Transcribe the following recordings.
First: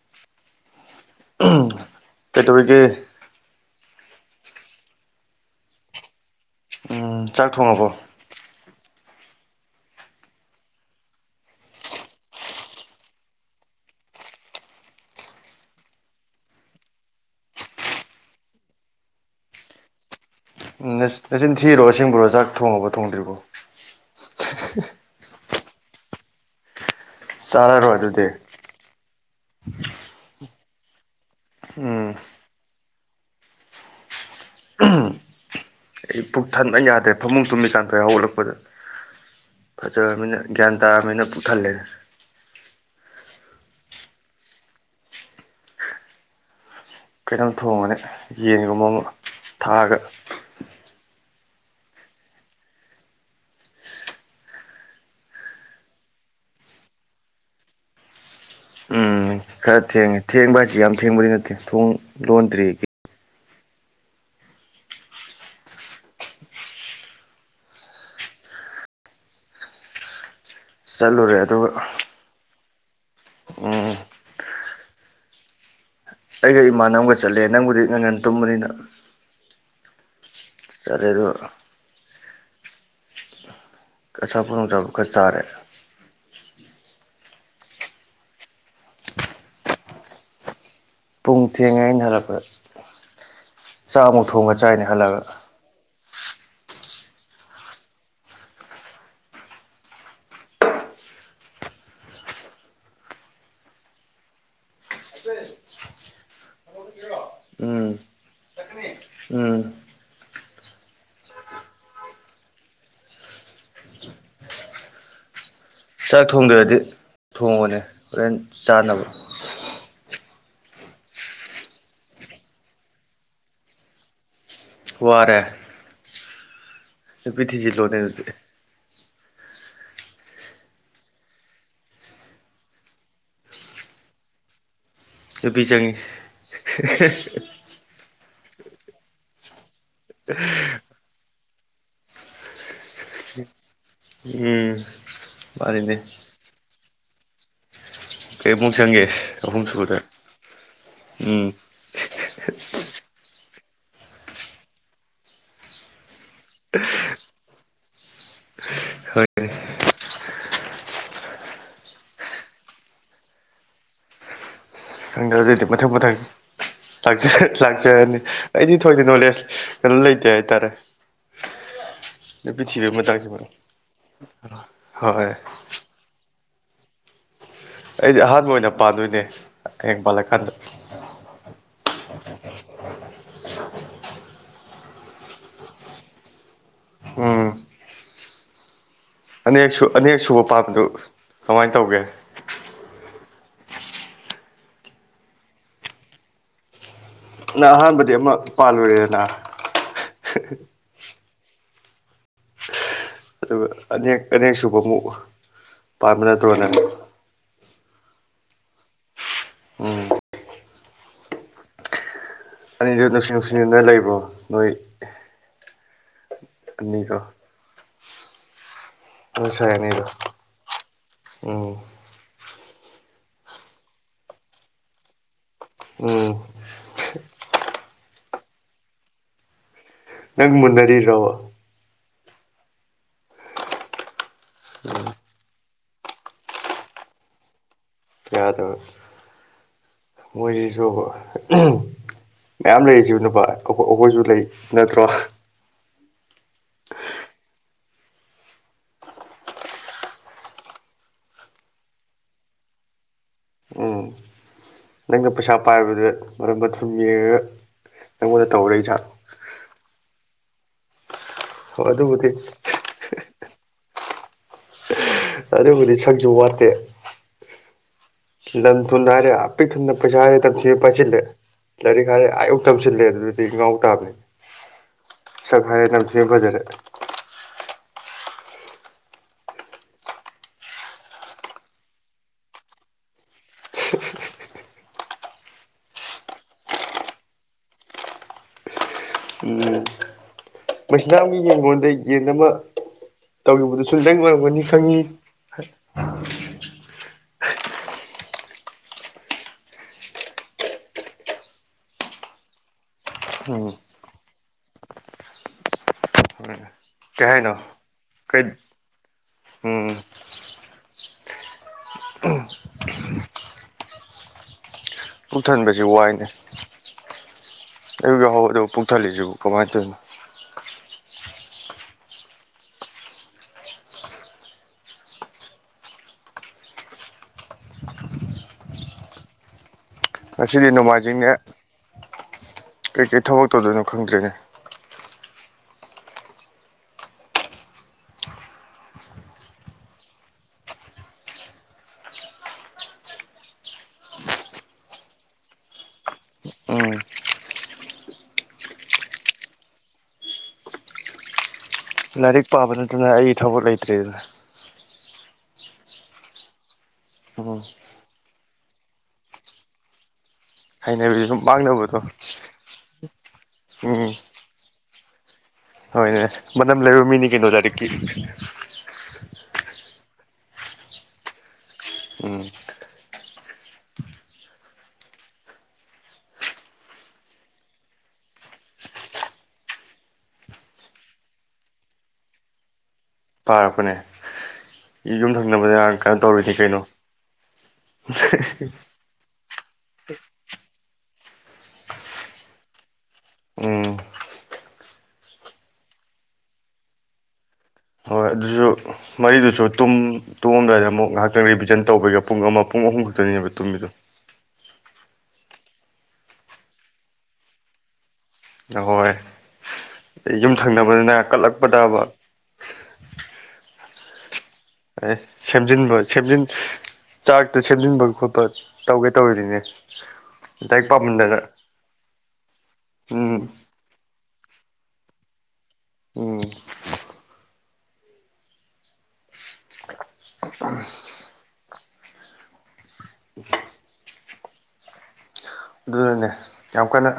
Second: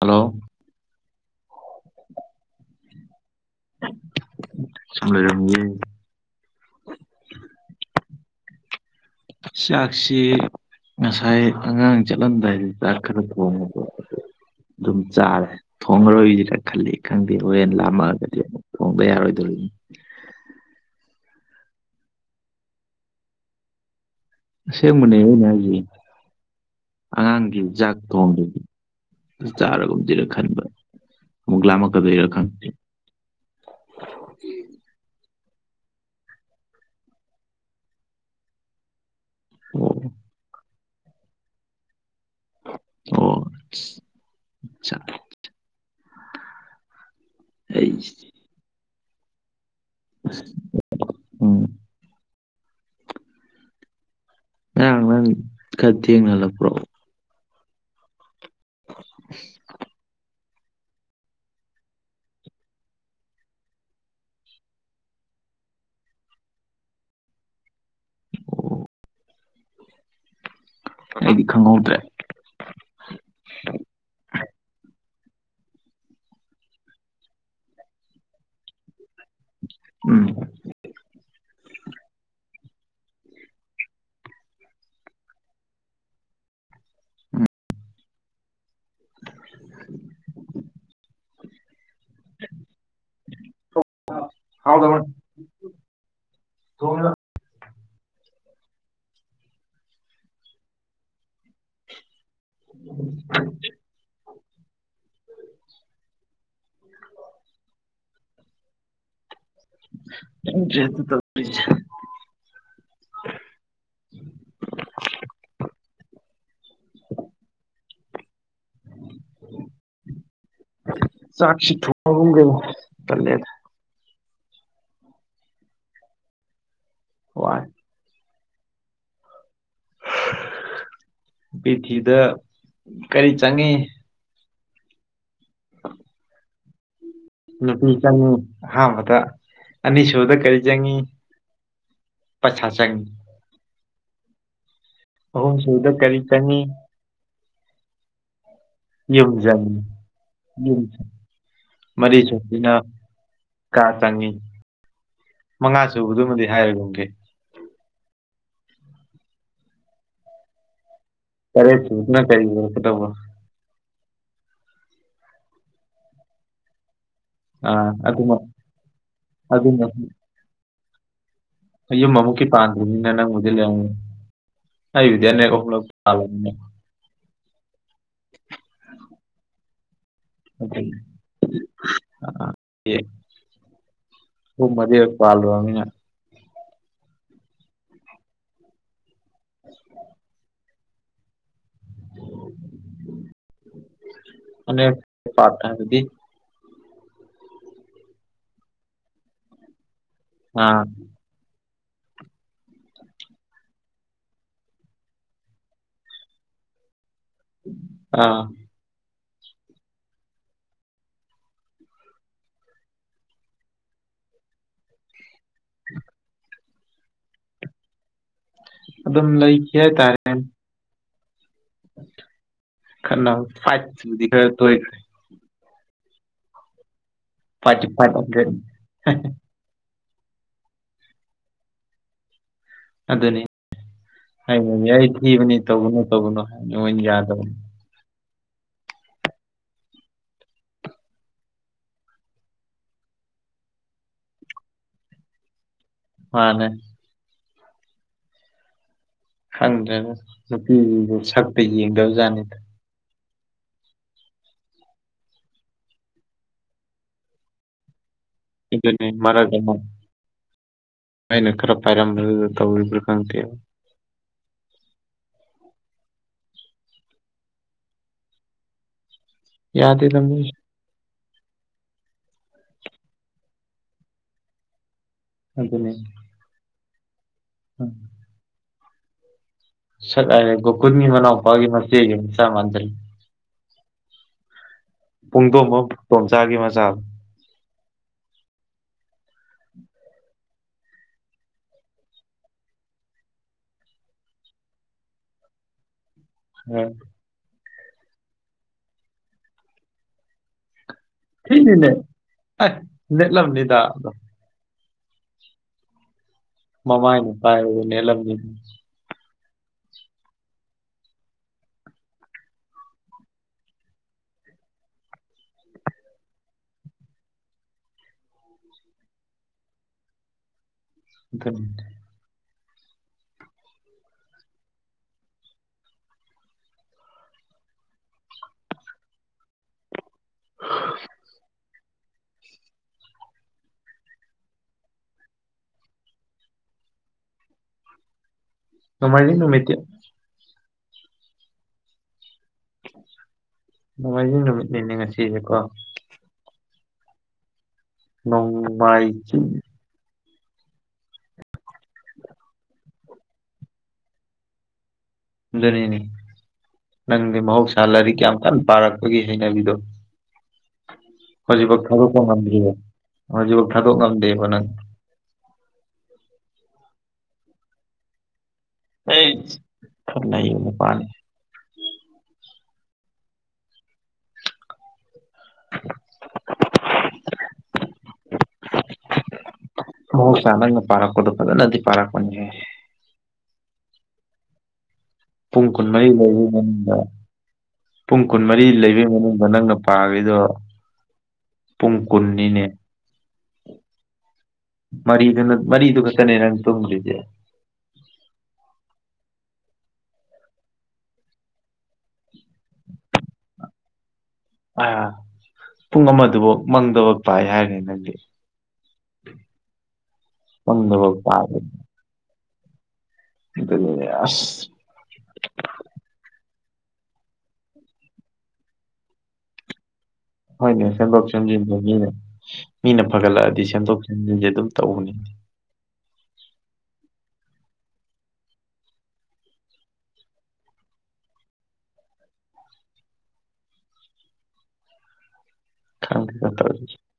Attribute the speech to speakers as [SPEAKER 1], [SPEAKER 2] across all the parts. [SPEAKER 1] hello
[SPEAKER 2] ꯀꯩ ꯇꯔꯤꯒ
[SPEAKER 1] ꯁꯨꯝ ꯂꯔꯝꯃꯤꯌꯦ
[SPEAKER 2] ꯎꯝ ꯆꯥꯛ ꯊꯣꯡꯉꯕꯣ
[SPEAKER 1] ꯆꯥꯛꯁꯤ ꯉꯁꯥꯏ ꯑꯉꯥꯡ ꯆꯠꯂꯝꯗꯥꯏꯗꯤ ꯍꯤꯗꯥꯛ ꯈꯔ ꯊꯣꯡꯕꯗꫭ ꯑꯗꯨ ꯑꯗꯨꯝ ꯆꯥꯔꯦ ꯊꯣꯡꯉꯔꯣꯏꯁꯤ ꯈ ꯈꯜꯂꯤ ꯈꯪꯗꯦ ꯍꯣꯔꯦꯟ ꯂꯥꯝꯃꯑꯒꯗꯤ ꯑꯃꯨꯛ ꯊꯣꯡꯕ ꯌꯥꯔꯣꯏꯗꯣꯔꯤꯅꯤ
[SPEAKER 2] ꯎꯝ ꯅꯆꯤꯟ ꯊꯤꯔꯣ ꯑꯁꯤꯦꯡꯕꯨꯔꯣ ꯆꯥꯛ ꯊꯣꯡꯉꯕꯣ ꯊꯣꯡꯗ꯭ꯔꯤꯕꯣ
[SPEAKER 1] ꯑꯁꯦꯡꯕꯅꯦꯅꯦ ꯍꯥꯏꯁ ꯑꯉꯥꯡꯒꯤ
[SPEAKER 2] ꯆꯥꯔꯔꯣꯏ
[SPEAKER 1] ꯖꯥꯛ
[SPEAKER 2] ꯑꯗꯨꯗꯤ
[SPEAKER 1] ꯊꯣꯡꯗꯨꯗꯤ ꯆꯥꯔꯒꯨꯝꯗꯤꯔ ꯈꯟꯕ ꯑꯃꯨꯛ
[SPEAKER 2] ꯎꯝ
[SPEAKER 1] ꯂꯥꯝꯃꯛꯀꯗꫭꯏꯔ ꯈꯪꯗꯦ
[SPEAKER 2] ꯑꯩ ꯄꯨꯛ ꯊꯟꯕꯅ ꯌꯥꯗ꯭ꯔꯦ ꯐꯃꯨꯡ ꯇꯨꯝꯃꯤ ꯊꯥꯟꯊꫭꯔꯛꯑ ꯍꯧꯒꯠꯂꯛꯄꯗ
[SPEAKER 1] ꯑꯣ
[SPEAKER 2] ꯐꯖꯔꯝꯅꯤꯅ ꯒ꯭ꯌꯥꯟ ꯇꯥꯔꯕ ꯅꯤꯅ ꯊꯜꯂꯦ
[SPEAKER 1] ꯑꯣ
[SPEAKER 2] ꯀꯩꯅꯣꯝ
[SPEAKER 1] ꯑꯩ
[SPEAKER 2] ꯊꯣꯡꯉꯅꯤ ꯌꯦꯟꯒꯨꯝꯕ ꯑꯃ ꯊꯥꯛꯑꯒ
[SPEAKER 1] ꯎ [unintelligible] ꯎꯝ ꯀꯠꯇꯤ ꯅꯂ ꯄꯨ꯭ꯔꯣ [unintelligible]
[SPEAKER 2] ꯎꯝ ꯈꯔ ꯊꯦꯡꯉꯦ ꯊꯦꯡꯕ ꯍꯥꯏꯁꯤ ꯌꯥꯝ ꯊꯦꯡꯕꯗꯤ ꯅꯠꯇꯦ ꯊꯣꯡ ꯂꯣꯟꯗ꯭ꯔꯤ ꯆꯠꯂꯨꯔꯦ
[SPEAKER 1] ꯑꯩꯗꯤ
[SPEAKER 2] ꯑꯗꯨꯒ
[SPEAKER 1] ꯈꯪꯍꯧꯗ꯭ꯔꯦ
[SPEAKER 2] ꯎꯝ ꯑꯩꯒ ꯏꯃꯥꯟꯅꯕ ꯑꯃꯒ ꯆꯠꯂꯦ ꯅꯪꯕꯨꯗꯤ ꯅꯪ ꯉꯟ ꯇꯨꯝꯕꯅꯤꯅ
[SPEAKER 1] ꯎꯝ
[SPEAKER 2] ꯇꯔꯦ ꯑꯗꯨ ꯑꯆꯥꯥꯄꫭꯠ ꯅꯨꯗ꯭ꯔꯕꫭ ꯈꯔ ꯆꯥꯔꯦ ꯄꯨꯡ ꯊꯦꯡꯉꯦ ꯑꯩꯅ ꯍꯜꯂꯛꯄ ꯆꯥꯃꯨꯛ ꯊꯣꯡꯉ ꯆꯥꯏꯅ ꯍꯜꯂꯒ
[SPEAKER 1] ꯇꯨꯡ [unintelligible] [unintelligible]
[SPEAKER 2] [unintelligible] ꯎꯝ ꯎꯝ
[SPEAKER 1] ꯌꯡ ꯇꯔꯦꯗ ꯇꯧꯔꯤꯁꯦ
[SPEAKER 2] ꯆꯥꯛ ꯊꯣꯡꯗ꯭ꯔꯗꯤ ꯊꯣꯡꯉꯅꯦ ꯍꯣꯔꯦꯟ ꯆꯥꯅꯕ
[SPEAKER 1] ꯆꯁꯤꯤ ꯊꯒꯒꯦ ꯇꯂꯦꯗ
[SPEAKER 2] ꯐꯨꯍꯔꯦ
[SPEAKER 1] ꯋꯥꯔꯦ
[SPEAKER 2] ꯄꯤꯊꯤꯁꯤꯖꯤꯂꯣꯅꯦ
[SPEAKER 1] ꯕꯤꯊꯤꯗ ꯀꯔꯤ ꯆꯪꯉꯤ
[SPEAKER 2] ꯅꯨꯄꯤꯆꯪꯑ ꯍꯦ ꯍꯦ
[SPEAKER 1] ꯅꯨꯄꯤ ꯆꯪꯉꯤ ꯑꯍꯥꯟꯕꯗ ꯑꯅꯤꯁꯨꯕꯗ ꯀꯔꯤ ꯆꯪꯉꯤ ꯄꯩꯁ ꯆꯪꯏ
[SPEAKER 2] ꯎꯝ
[SPEAKER 1] ꯑ ꯁꯤꯨꯗ
[SPEAKER 2] ꯃꯥꯅꯤꯅꯦ
[SPEAKER 1] ꯀꯔꯤ ꯆꯅꯤ
[SPEAKER 2] ꯀꯔꯤꯃꯨꯛ ꯆꯪꯒꯦ ꯑꯍꯨꯝ ꯁꯨꯕꯗ
[SPEAKER 1] ꯎꯝ
[SPEAKER 2] ꯎꯝ
[SPEAKER 1] ꯃꯔꯤ ꯆꯨꯝꯕꯤꯅ ꯀꯥ ꯆꯪꯉꯤ ꯃꯉꯥ ꯁꯨꯕꯗꯨꯃꯗꯤ ꯍꯥꯏꯔꯒꯨꯝꯒꯦ
[SPEAKER 2] ꯍꯣꯏ
[SPEAKER 1] ꯄꯥꯏꯔꯛꯇꯔꯤꯗꯨꯅ ꯀ꯭ꯔꯤ ꯑꫭꯏꯔꯛꯀꯗꯧꯕ
[SPEAKER 2] ꯈꯪꯗ ꯑꯗꯨꯗꯤ ꯃꯊꯪ ꯃꯊꯪ ꯂꯥꯛꯆꯦ
[SPEAKER 1] ꯑꯥ
[SPEAKER 2] ꯂꯥꯛꯆꯔꯅꯤ
[SPEAKER 1] ꯑꯗꯨꯃ
[SPEAKER 2] ꯑꯩꯗꯤ ꯊꯣꯏꯗꯤ ꯅꯣꯂꯦꯖ
[SPEAKER 1] ꯑꯗꯨꯃ
[SPEAKER 2] ꯀꯩꯅꯣ ꯂꯩꯇꯦ ꯍꯥꯏꯇꯥꯔꯦ
[SPEAKER 1] ꯌꯨꯝ ꯑꯃꯨꯛꯀꯤ
[SPEAKER 2] ꯅꯨꯄꯤ ꯊꯤꯕꯒꯤ
[SPEAKER 1] ꯄꯥꯟꯗ꯭ꯔꯤꯕꯅꯤꯅ
[SPEAKER 2] ꯃꯇꯥꯡꯁꯤꯃ
[SPEAKER 1] ꯅꯪꯕꯨꯗꯤ ꯂꯩꯉ ꯑꯩꯕꯨꯗꯤ
[SPEAKER 2] ꯍꯣꯏ
[SPEAKER 1] ꯑꯅꯤꯔꯛ ꯑꯍꯨꯝꯂꯛ ꯄꯥꯕꯅꯤꯅ
[SPEAKER 2] ꯑꯩꯗꯤ ꯑꯍꯥꯟꯕ ꯑꯣꯏꯅ ꯄꯥꯟꯗꯣꯏꯅꯦ ꯍꯌꯦꯡ ꯄꯥꯜꯂꯀꯥꯟꯗ
[SPEAKER 1] ꯑꯗꯨ ꯍꯨꯝ ꯃꯔꯤ ꯔꯛ ꯄꯥꯜꯂꯨꯔꯝꯅꯤꯅ
[SPEAKER 2] ꯍꯝ ꯑꯅꯤꯔꯛ ꯁꯨ ꯑꯅꯤꯔꯛ ꯁꯨꯕ ꯄꯥꯝꯕꯗꯨ ꯀꯃꯥꯏꯅ ꯇꯧꯒꯦ
[SPEAKER 1] ꯑ ꯐꯇ ꯇ
[SPEAKER 2] ꯅ ꯑꯍꯥꯟꯕꯗꯤ ꯑꯃ ꯄꯥꯜꯂꯨꯔꯦꯗꯅꯥ
[SPEAKER 1] ꯑꯥ
[SPEAKER 2] ꯑꯗꯨꯒ ꯑꯅꯦꯛ ꯑꯅꯦꯛ ꯁꯨꯕ ꯑꯃꯨꯛ ꯄꯥꯟꯕꯥ ꯅꯠꯇ꯭ꯔꯣ ꯅꯪ
[SPEAKER 1] ꯑꯥ
[SPEAKER 2] ꯎꯝ ꯑꯅꯤꯗꯨ ꯅꯨꯡꯁꯤ ꯅꯨꯡꯁꯤꯅ ꯂꯩꯕ꯭ꯔꯣ ꯅꯣꯏ
[SPEAKER 1] ꯎꯝ
[SPEAKER 2] ꯑꯅꯤꯀꯣ
[SPEAKER 1] ꯑꯗꯨꯝ
[SPEAKER 2] ꯅꫭꯏꯁꯥꯏ
[SPEAKER 1] ꯂꯩꯈꯤ
[SPEAKER 2] ꯑꯅꯤꯗꫭ ꯎꯝ
[SPEAKER 1] ꯈꯅꯥ ꯐꯥꯏꯠ ꯄꯨꯗꯤ ꯈꯔ ꯇꫭꯏꯈꯔꯦ
[SPEAKER 2] ꯎꯝ
[SPEAKER 1] ꯐ
[SPEAKER 2] ꯅꯪ ꯃꯨꯟꯅꯔꯤ꯭ꯔꯣꯕ
[SPEAKER 1] ꯑꯗꯨꯅꯤ ꯑꯩꯅꯅꯦ ꯊꯤꯕꯅꯤ ꯇꯧꯕꯅꯨ ꯇꯧꯕꯅꯨ ꯍꯥꯏꯕꯅꯦ ꯃꫭꯏꯅ ꯌꯥꯗꯕꯅꯤ
[SPEAKER 2] ꯌꯥꯗ ꯃꯣꯏꯁꯤꯁꯨ ꯃꯌꯥꯝ ꯂꯩꯔꯤꯁꯤꯕꯨ ꯅꯨꯄꯥ ꯑꯩꯈꯣꯏꯁꯨ ꯂꯩ ꯅꯠꯇ꯭ꯔꯣ
[SPEAKER 1] ꯃꯥꯅꯦ
[SPEAKER 2] [unintelligible]
[SPEAKER 1] ꯈꯪꯗ꯭ꯔꯒ ꯅꯨꯄꯤꯗꯨ ꯁꯛꯇ ꯌꯦꯡꯗꯕꯖꯥꯠꯅꯤꯗ
[SPEAKER 2] ꯎꯝ ꯅꯪꯅ ꯄꯩꯁꯥ ꯄꯥꯏꯕꯗꯨ ꯃꯔꯛ ꯃꯊꯨꯝ ꯌꯦꯡꯉꯒ ꯅꯪꯉꯣꯟꯗ ꯇꯧꯔꯛꯏ ꯖꯥꯠ
[SPEAKER 1] ꯑꯗꯨꯅꯤ ꯃꯔ ꯑꯩꯅ ꯑꯩꯅ ꯈꯔ
[SPEAKER 2] ꯑꯗꯨꯕꯨꯗꯤ
[SPEAKER 1] ꯄꯥꯏꯔꯝꯕꯗꯨꯗ ꯇꯧꯔꯤꯕ꯭ꯔꯥ ꯈꯪꯇꯦꯕ
[SPEAKER 2] ꯑꯗꯨꯕꯨꯗꯤ ꯁꯛꯁꯨ ꯋꯥꯠꯇꯦ ꯂꯝ ꯊꯨ ꯍꯥꯏꯔꯦ ꯄꯤꯛ ꯊꯟꯅ
[SPEAKER 1] ꯌꯥꯗꯦꯗ
[SPEAKER 2] ꯄꯩꯁꯥ ꯍꯦꯛꯇ
[SPEAKER 1] ꯃꯣꯏꯖꯦ
[SPEAKER 2] ꯇꯝꯊꯤꯒꯩ ꯄꯥꯏꯁꯤꯜꯂꯦ ꯂꯥꯏꯔꯤꯛ ꯍꯥꯏꯔ ꯑꯥ ꯇꯝꯁꯤꯜꯂꯦ ꯑꯗꯨꯗꯤ ꯉꯥꯎ ꯇꯥꯕꯅꯤ ꯁꯛ ꯍꯥꯏꯔ ꯅꯝꯊꯤꯒꯩ ꯐꯖꯔꯦ
[SPEAKER 1] ꯎꯝ ꯁꯠ ꯀꯣꯏꯃꯤ ꯃꯅ ꯄꯒꯤ ꯃꯁꯦ ꯆꯥꯝꯥꯟ꯭ꯔꯔꯤ ꯄꯨꯡꯗꯣꯝꯕꯝ ꯇꯣꯝꯆꯥꯒꯤ ꯃꯆꯥ
[SPEAKER 2] ꯎ ꯃꯁꯤꯗ ꯑꯃ ꯌꯦꯟ ꯂꯣꯟꯗ ꯌꯦꯟ ꯑꯃ ꯇꯧꯈꯤꯕꯗꯨꯁꯨ ꯪ ꯑꯣꯏꯔꯝꯒꯅꯤ ꯈꯪꯉꯤ
[SPEAKER 1] ꯍꯥ ꯊꯤꯅꯦ ꯂꯝ
[SPEAKER 2] ꯎꯝ
[SPEAKER 1] ꯂꯩꯗꯗ
[SPEAKER 2] ꯀꯩ
[SPEAKER 1] ꯃꯃꯥꯏꯅ
[SPEAKER 2] ꯍꯥꯏꯅꯣ
[SPEAKER 1] ꯄꯥꯏ ꯅꯅꯤꯂꯂꯝꯅꯤ
[SPEAKER 2] ꯀꯩ ꯎꯝ ꯄꯨꯨꯡꯛꯊꯟꯕꯁꯤ ꯋꯥꯏꯅꯦ ꯑꯨꯛ ꯌꯥꯍꯧꯕꯗ ꯄꯨꯛꯊꯜꯂꯤꯁꯤ ꯀꯃꯥꯏꯅ ꯇꫭꯏꯅꯣ
[SPEAKER 1] ꯑꯗꯨ [unintelligible]
[SPEAKER 2] ꯉꯁꯤꯗꯤ ꯅꯣꯡꯃꯥꯏꯖꯤꯡꯅꯦ ꯀꯩꯀꯩ ꯊꯕꯛ ꯇꯧꯗꯣꯏꯅꯣ ꯈꯪꯗ꯭ꯔꯤꯅꯦ
[SPEAKER 1] ꯅꫭꯡꯃꯥꯂꯤꯡ ꯅꯨꯃꯤꯠꯇꯤ ꯅꯨꯡꯉꯥꯏꯖꯩ ꯅꯨꯃꯤꯠꯅꯤꯅꯦ ꯉꯁꯤꯁꯦꯀꯣ
[SPEAKER 2] ꯎꯝ
[SPEAKER 1] ꯅꫭꯡ ꯃꯥꯏ ꯖꯤꯡ
[SPEAKER 2] ꯂꯥꯏꯔꯤꯛ ꯄꯥꯕ ꯅꯠꯇꯅ ꯑꯩ ꯊꯕꯛ ꯂꯩꯇ꯭ꯔꯦꯗꯨꯅꯤ
[SPEAKER 1] ꯑꯗꯨꯅꯤꯅꯤ ꯅꯪꯗꯤ
[SPEAKER 2] ꯎꯝ
[SPEAKER 1] ꯃꯍꯧꯁꯥ ꯂꯥꯏꯔꯤꯛ ꯌꯥꯝ ꯀꯟꯅ ꯄꯥꯔꯛꯄꯒꯤ ꯍꯩꯅꯕꯤꯗꯣ
[SPEAKER 2] ꯍꯩꯅꯕꯤꯁꯨ
[SPEAKER 1] ꯍꯧꯖꯤꯛꯐꯧ
[SPEAKER 2] ꯃꯥꯡꯅꯕꯗꯣ
[SPEAKER 1] ꯊꯥꯗꯣꯛꯄ ꯉꯝꯗ꯭ꯦꯔꯤꯕ ꯍꯧꯖꯤꯛꯐꯥꯎ ꯊꯥꯗꯣꯛ
[SPEAKER 2] ꯎꯝ
[SPEAKER 1] ꯉꯝꯗꯦꯕ ꯅꯪ
[SPEAKER 2] ꯍꯣꯏꯅꯦ ꯃꯅꯝ ꯂꯩꯕ ꯃꯤꯅꯤ ꯀꯩꯅꯣ ꯂꯥꯏꯔꯤꯛꯀꯤ
[SPEAKER 1] ꯑꯩ ꯈꯅꯅ ꯄꯅꯤ
[SPEAKER 2] ꯎꯝ
[SPEAKER 1] [unintelligible] ꯍ ꯆꯅꯒ ꯄꯔꯄꯗ ꯅꯗꯤ ꯄꯔꯄꯅꯤꯦ
[SPEAKER 2] ꯄꯥꯔꯛꯄꯅꯦ
[SPEAKER 1] ꯄꯨꯡ ꯀꯨꯟꯃꯔꯤ ꯂꯩꯕꯩ ꯃꯅꯨꯡꯗ ꯄꯨꯡ ꯀꯨꯟꯃꯔꯤ ꯂꯩꯕꯩ ꯃꯅꯨꯡꯗ ꯅꯪꯅ ꯄꯥꯕꯤꯗꯣ ꯄꯨꯡ ꯀꯨꯟꯅꯤꯅꯦ
[SPEAKER 2] ꯎꯝ
[SPEAKER 1] ꯃꯔꯤꯗꯨꯅ ꯃꯔꯤꯗꯨ ꯈꯛꯇꯅꯦ ꯅꯪ ꯇꯨꯝꯈ꯭ꯗꯤꯦ
[SPEAKER 2] ꯍꯣꯏ ꯑꯗꯨꯁꯨ ꯃꯔꯤꯗꯨꯁꯨ ꯇꯨꯝ ꯇꯣꯡꯑꯝꯗꯥꯏꯗ ꯑꯃꯨꯛ ꯉꯥꯏꯍꯥꯛꯇꯪ ꯔꯤꯕꯤꯖꯟ ꯇꯧꯕꯒ ꯄꯨꯡ ꯑꯃ ꯄꯨꯡ ꯑꯍꯨꯝ ꯈꯛꯇꯅꯦꯕ ꯇꯨꯝꯃꯤꯗꯣ
[SPEAKER 1] ꯑ ꯄꯨꯡ ꯑꯃꯗꯨꯐꯥꯎ ꯃꯪꯗꯕ ꯄꯥꯏ ꯍꯥꯏꯔꯦ ꯅꯪꯗꯤ
[SPEAKER 2] ꯑꯍꯣꯏ ꯌꯨꯝ
[SPEAKER 1] ꯃꯪꯗꯐꯥꯎ
[SPEAKER 2] ꯊꯪꯅꯕꯅꯤꯅ
[SPEAKER 1] ꯄꯥꯏ
[SPEAKER 2] ꯀꯠꯂꯛꯄꯗꯕ
[SPEAKER 1] ꯑꯁ
[SPEAKER 2] ꯑꯦ ꯁꯦꯝꯖꯤꯟꯕ ꯁꯦꯝꯖꯤꯟ ꯆꯥꯛꯇ ꯁꯦꯝꯖꯤꯟꯕ ꯈꯣꯠꯄ ꯇꯧꯒꯦ ꯇꯧꯔꯤꯅꯦ
[SPEAKER 1] ꯍꯣꯏꯅꯦ ꯁꯦꯝꯗꯣꯛ ꯁꯦꯝꯖꯤꯟꯁꯦ ꯃꯤꯅ ꯃꯤꯅ
[SPEAKER 2] ꯎꯝ
[SPEAKER 1] ꯐꯒꯠꯂꯛꯑꯗꯤ ꯁꯦꯝꯗꯣꯛ ꯁꯦꯝꯖꯤꯟꯁꯦ ꯑꯗꯨꯝ ꯇꯧꯕꯅꯤ
[SPEAKER 2] ꯎꯝ ꯑ [inaudible] ꯑꯗꯨꯅꯅꯦ
[SPEAKER 1] ꯈꯪꯗꯦꯗ
[SPEAKER 2] ꯌꯥꯝ
[SPEAKER 1] ꯇꯧꯔꯤꯁꯦ
[SPEAKER 2] ꯀꯟꯅ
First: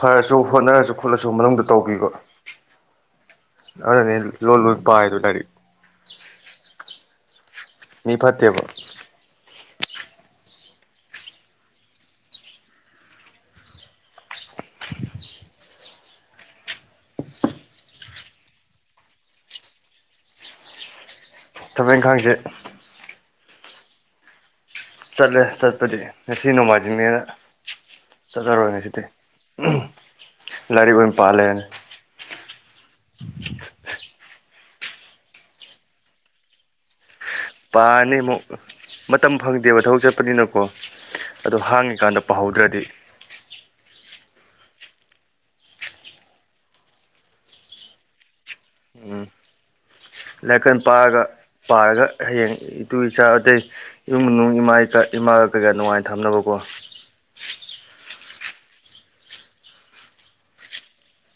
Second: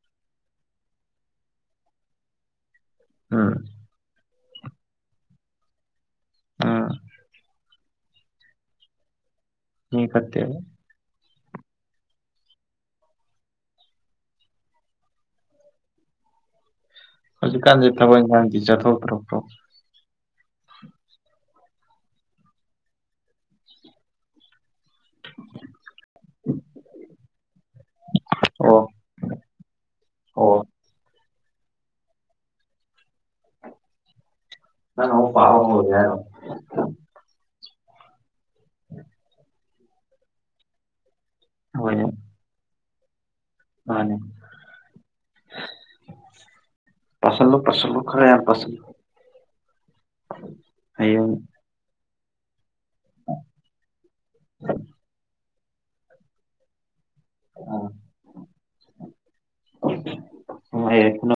[SPEAKER 2] ꯐꯔꯁꯨ ꯍꯣꯠꯅꯔꯁꯨ ꯈꯣꯠꯂꯁꯨ ꯃꯅꯨꯡꯗ ꯇꯧꯈꯤꯕ
[SPEAKER 1] ꯎꯝ
[SPEAKER 2] ꯑ ꯅ ꯂꯣꯜ ꯂ ꯄꯗꯗꯥꯏꯔꯤ
[SPEAKER 1] ꯑ
[SPEAKER 2] ꯅꯤꯡꯄꯥꯠ ꯗꯦꯕ
[SPEAKER 1] ꯌꯦ ꯐꯠꯇ ꯍꯧꯖꯤꯛꯀꯥꯟꯁꯦ ꯊꯕꯛ ꯏꯪꯈꯥꯡꯗꯤ ꯆꯠꯊꯣꯛꯇ꯭ꯔꯄ꯭ꯔꯣ
[SPEAKER 2] ꯊꯕꯛ ꯏꯪꯈꯥꯡꯁꯦ ꯆꯠꯂꯦ ꯆꯠꯄꯗꯤ ꯉꯁꯤ ꯅꯣꯡꯃꯥꯏꯖꯤꯡꯅꯦꯅ ꯆꯠꯅꯔꯣꯏꯅꯦ
[SPEAKER 1] ꯑꯣ
[SPEAKER 2] ꯁꯤꯗꯤ
[SPEAKER 1] ꯑꯣ
[SPEAKER 2] ꯂꯥꯏꯔꯤꯛ ꯑꯣꯏꯅ ꯄꯥꯜꯂꯦꯅ
[SPEAKER 1] ꯑ ꯄꯥꯔ ꯍꯧꯗꯦ
[SPEAKER 2] ꯄꯥꯅꯤ ꯑꯃꯨꯛ ꯃꯇꯝ ꯐꯪꯗꯦꯕ ꯊꯕꯛ ꯆꯠꯄꯅꯤꯅꯀꯣ ꯑꯗꯣ ꯍꯥꯡꯉꯤꯀꯥꯟꯗ ꯄꯍꯧꯗ꯭ꯔꯗꯤ
[SPEAKER 1] ꯑꯅꯦ ꯄꯁꯜꯂ ꯄꯁꯜ ꯂ ꯈꯔꯦ ꯌꯥ ꯄꯁꯜ
[SPEAKER 2] ꯂꯥꯏꯀꯟ ꯄꯥꯔꯒ
[SPEAKER 1] ꯍꯌꯦꯡ
[SPEAKER 2] ꯄꯥꯔꯒ ꯍꯌꯦꯡ ꯇꯨ ꯏꯆꯥ ꯑꯗꯇꯩ ꯏꯃꯨꯡ ꯃꯅꯨꯡ ꯏꯃꯥ ꯏꯃꯥꯒ ꯀꯩꯀ ꯅꯨꯡꯉꯥꯏꯅ ꯊꯝꯅꯕꯀꯣ
[SPEAKER 1] ꯑ ꯅ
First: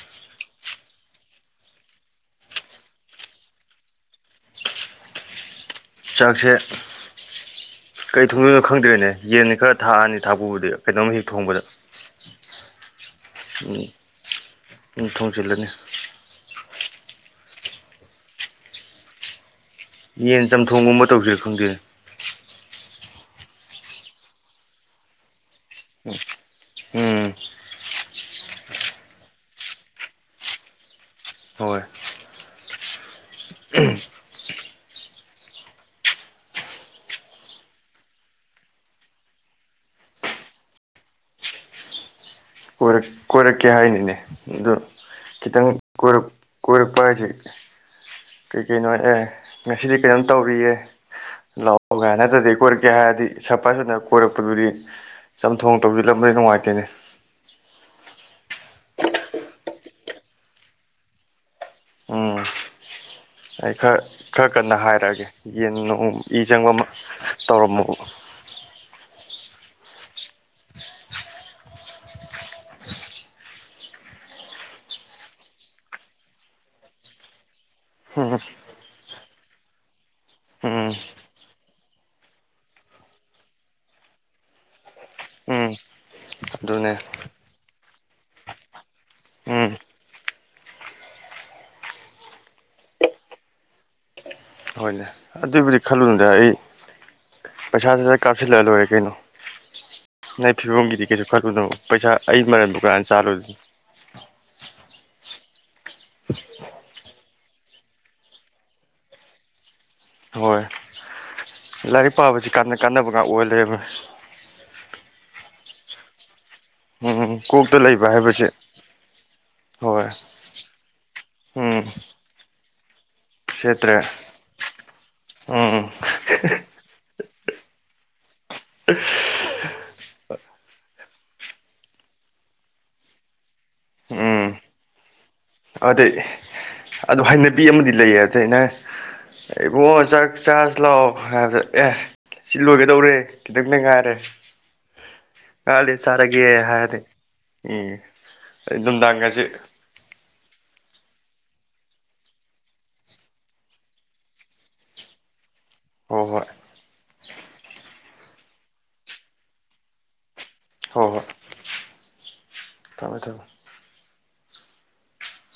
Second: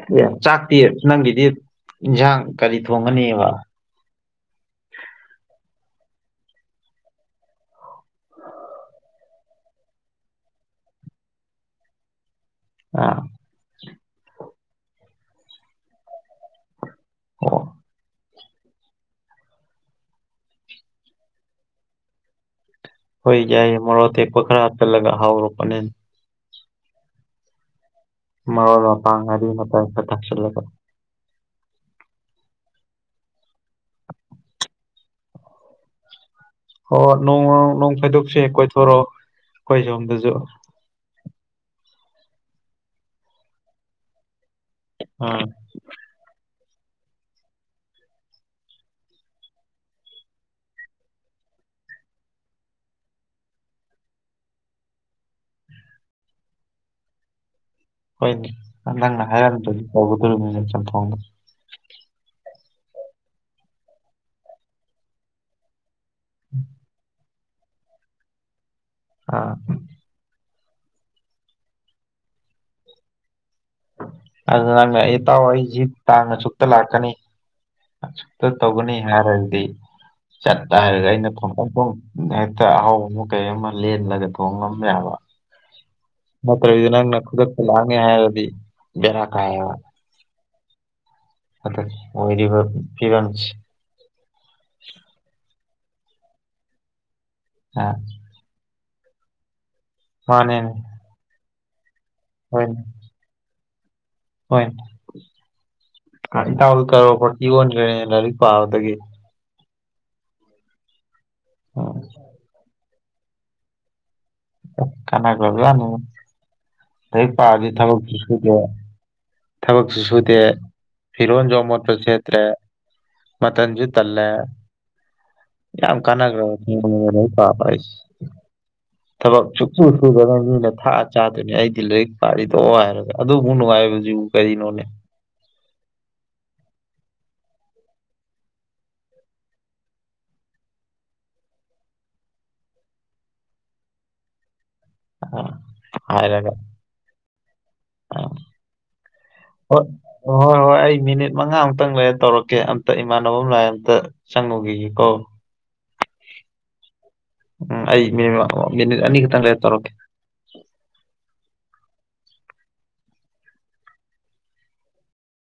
[SPEAKER 1] ꯆꯥꯛ ꯆꯥꯛꯇꯦ ꯅꯪꯒꯤꯗꯤ ꯏꯟꯁꯥꯡ ꯀꯔꯤ ꯊꯣꯡꯒꯅꯦꯕ
[SPEAKER 2] ꯆꯥꯛꯁꯦ ꯀꯩ ꯊꯣꯡꯗꯣꯏꯅꯣ ꯈꯪꯗ꯭ꯔꯦꯅꯦ ꯌꯦꯟꯅꯤ ꯈꯔ ꯊꯥꯛꯑꯅꯤ ꯊꯥꯛꯄꯨꯕꯨꯗꯤ ꯀꯩꯅꯣꯝꯃ ꯍꯦꯛ ꯊꯣꯡꯕꯗ
[SPEAKER 1] ꯑ
[SPEAKER 2] ꯎꯝ ꯎꯝ ꯊꯣꯡꯁꯤꯜꯂꯅꯤ
[SPEAKER 1] ꯑꯣ
[SPEAKER 2] ꯌꯦꯟ ꯆꯝꯊꯣꯡꯒꯨꯝꯕ ꯇꯧꯁꯤꯔꯣ ꯈꯪꯗꯦ
[SPEAKER 1] ꯍ ꯌꯥꯏ ꯃꯔꯗꯤ ꯄꯈꯔ ꯍꯥ ꯆꯂꯒ ꯍꯥꯎꯔꯣꯄꯅꯦ
[SPEAKER 2] ꯎ ꯎꯝ
[SPEAKER 1] ꯃ ꯄꯄ ꯉꯔꯤ ꯃ ꯊꯁꯤꯔꯂ
[SPEAKER 2] ꯍꯣꯏ
[SPEAKER 1] ꯍ ꯅꯣꯡ ꯅꯣꯡ ꯐꯥꯏꯗꯣꯛꯁ ꯀꯣꯏꯊꯣꯔꯛꯑꯣ ꯑꯩꯈꯣꯏ ꯁꯣꯝꯗꯁꯨ
[SPEAKER 2] ꯀꯣꯏꯔꯛ ꯀꯣꯏꯔꯛꯀꯦ ꯍꯥꯏꯅꯤꯅꯦ ꯑꯗꯨ
[SPEAKER 1] ꯑꯥ
[SPEAKER 2] ꯈꯤꯇꯪ ꯀꯣꯏꯔꯛꯄ ꯍꯥꯏꯁꯤ ꯀꯩ ꯀꯩꯅꯣ ꯑꯦ ꯉꯁꯤꯗꯤ ꯀꯩꯅꯣꯝ ꯇꯧꯔꯤꯌꯦ ꯂꯥꯛꯑꯣꯒ ꯅꯠꯇꯗꯗꯤ ꯀꯣꯏꯔꯛꯀꯦ ꯍꯥꯏꯔꯗꯤ ꯁꯄ ꯁꯨꯅ ꯀꯣꯏꯔꯛꯄꯗꯨꯗꯤ ꯆꯝꯊꯣꯡ ꯇꯧꯕꯤꯜꯂꯝꯕꯩ ꯅꯨꯡꯉꯥꯏꯇꯣꯏꯅꯦ
[SPEAKER 1] ꯍꯣꯏꯅꯦ ꯅꯪꯅ ꯍꯥꯏꯔꯝꯕꯗꯤ ꯇꯧꯒꯗꯣꯔꯤꯕꯅꯤꯅ ꯐꯥꯎꯅ
[SPEAKER 2] ꯎꯝ ꯑꯩ ꯈꯔ ꯈꯔ ꯀꯟꯅ ꯍꯥꯏꯔꯛꯑꯒꯦ ꯌꯦꯟ ꯅꯣꯡ ꯏ ꯆꯪꯕ ꯑꯃ ꯇꯧꯔꯝꯃꯨ
[SPEAKER 1] ꯑꯥ ꯑꯗꯨ ꯅꯪꯅ ꯏꯇꯥꯎ ꯑꯩ ꯖꯤꯠ ꯇꯥꯡꯅ ꯆꯨꯞꯛꯇ ꯂꯥꯛꯀꯅꯤ
[SPEAKER 2] ꯎꯝ
[SPEAKER 1] ꯑꯁꯛꯇ ꯇꯧꯒꯅꯤ ꯍꯥꯏꯔꯒꯗꯤ
[SPEAKER 2] ꯎꯝ
[SPEAKER 1] ꯆꯠꯇꯥꯔꯒ ꯑꯩꯅ ꯐ ꯍꯦꯛꯇ ꯑꯍꯥꯎꯕ ꯑꯃ ꯀꯩ ꯑꯃ ꯂꯦꯟꯂꯒ ꯊꯣꯡ ꯉꯝ ꯌꯥꯕ
[SPEAKER 2] ꯎꯝ
[SPEAKER 1] ꯃꯥꯠꯇ꯭ꯔ
[SPEAKER 2] ꯑꯗꯨꯅꯦ
[SPEAKER 1] ꯅꯅ ꯀꯗꯛ ꯂꯉ ꯍꯥꯏꯗꯤ ꯦꯔ ꯀ ꯍꯥꯏ
[SPEAKER 2] ꯎꯝ
[SPEAKER 1] ꯑ ꯑꯣꯏꯗꯤꯚ ꯐꯤꯔꯅꯤꯁꯤ
[SPEAKER 2] ꯍꯣꯏꯅꯦ ꯑꯗꯨꯏꯕꯨꯗꯤ ꯈꯜꯂꯨꯅꯗ ꯑꯩ
[SPEAKER 1] ꯑꯥ
[SPEAKER 2] ꯄꯩꯁꯥꯁꯤ ꯀꯥꯞꯁꯤꯜꯂꯛꯂ ꯂꯣꯏꯔꯦ ꯀꯩꯅꯣ ꯅꯪ
[SPEAKER 1] ꯃꯥꯅꯦ
[SPEAKER 2] ꯐꯤꯕꯝꯒꯤꯗꯤ ꯀꯩꯁꯨ ꯈꯠꯂꯨꯗꯕꯣ ꯄꯩꯁꯥ ꯑꯩ ꯃꯔ
[SPEAKER 1] ꯍꯣꯏꯅꯦ
[SPEAKER 2] ꯗꯨꯀꯥꯟ ꯆꯥꯂꯨ
[SPEAKER 1] ꯍꯣꯏꯅꯦ ꯏꯇꯥꯎꯗꯨ ꯇꯧꯔꯣꯠ ꯏ ꯌꯣꯟꯗ꯭ꯔꯦꯅꯦ ꯂꯥꯏꯔꯤꯛ ꯄꯥꯕꯗꯒꯤ
[SPEAKER 2] ꯍꯣꯏ
[SPEAKER 1] ꯎꯝ
[SPEAKER 2] ꯂꯥꯏꯔꯤꯛ ꯄꯥꯕꯁꯤ ꯀ ꯀꯥꯟꯅꯕꯒ ꯑꯣꯏ ꯂꯩꯣꯏ
[SPEAKER 1] ꯀꯅꯥ ꯀꯅꯤ ꯍ
[SPEAKER 2] ꯎꯝ
[SPEAKER 1] ꯄꯥꯗꯤ
[SPEAKER 2] ꯀꯣꯛꯇ ꯂꯩꯕ
[SPEAKER 1] ꯊꯕꯣꯗ
[SPEAKER 2] ꯍꯥꯏꯕꯁꯦ
[SPEAKER 1] ꯊꯕꯛꯁꯨ
[SPEAKER 2] ꯍꯣꯏ
[SPEAKER 1] ꯁꯨꯗꯦ ꯐꯤꯔꯣꯟꯁꯨ
[SPEAKER 2] ꯎꯝ
[SPEAKER 1] ꯃꯣꯠꯄ ꯁꯦꯠꯇ꯭ꯔꯦ ꯃꯇꯝꯟꯁꯨ
[SPEAKER 2] ꯁꯦꯠꯇ꯭ꯔꯦ
[SPEAKER 1] ꯇꯂꯦ
[SPEAKER 2] ꯎꯝ
[SPEAKER 1] ꯌꯥꯝ ꯀꯅꯒ꯭ꯔꯣ
[SPEAKER 2] ꯎ
[SPEAKER 1] ꯊꯕꯛ ꯆꯨꯁꯨꯨ ꯁꯨꯗꯅ ꯃꯤꯅ ꯊꯥꯛꯑ ꯆꯥꯗꯣꯏꯅꯤ ꯑꯩꯗꯤ ꯂꯥꯏꯔꯤꯛ ꯄꯥꯔꯤꯗꯣ ꯍꯥꯏꯔꯒ ꯑꯗꯨꯕꯨ ꯅꯨꯡꯉꯥꯏꯕꯁꯨ
[SPEAKER 2] ꯎꯝ
[SPEAKER 1] ꯅꯣꯦ
[SPEAKER 2] ꯑꯗꯩ ꯑꯗꯨ ꯍꯩꯅꯕꯤ ꯑꯃꯗꯤ ꯂꯩꯌꯦ ꯑꯗꯩ ꯑꯩꯅ ꯑꯩꯕꯣ ꯆꯥꯛ ꯆꯥꯔꯖ ꯂꯥꯛꯑꯣ ꯍꯥꯏꯕꯗ ꯑꯦ ꯁꯤ ꯂꯣꯏꯒꯗꯧꯔꯦ ꯈꯤꯇꯪꯅꯦ ꯉꯥꯏꯔꯦ ꯀꯗꯤ ꯆꯥꯔꯒꯦ
[SPEAKER 1] ꯍꯥꯏꯔꯒ
[SPEAKER 2] ꯍꯥꯏꯅꯤꯦ ꯎꯝ ꯅꯨꯡꯗꯥꯡꯒꯁꯦ
[SPEAKER 1] ꯍꯣꯏ ꯍꯣꯏ ꯍꯣꯏ ꯑꯩ ꯃꯤꯅꯤꯠ ꯃꯉꯥꯃꯨꯛꯇꯪ ꯂꯩꯔ ꯇꯧꯔꯛꯀꯦ ꯑꯝꯇ ꯏꯃꯥꯟꯅꯕ ꯑꯃ ꯂꯥꯛ ꯑꯝꯇ ꯁꯪꯉꯣꯒꯤꯦ ꯀꯣ
[SPEAKER 2] ꯍꯣꯏ ꯍꯣꯏ
[SPEAKER 1] ꯎꯝ ꯑꯩ ꯃꯤꯅꯤꯃ ꯃꯤꯅꯤꯠ ꯑꯅꯤ ꯈꯛꯇꯪ ꯂꯩ ꯇꯧꯔꯛꯀꯦ
[SPEAKER 2] ꯍꯣꯏ ꯍꯣꯏ ꯊꯝꯃꯦ ꯊꯝꯃꯦ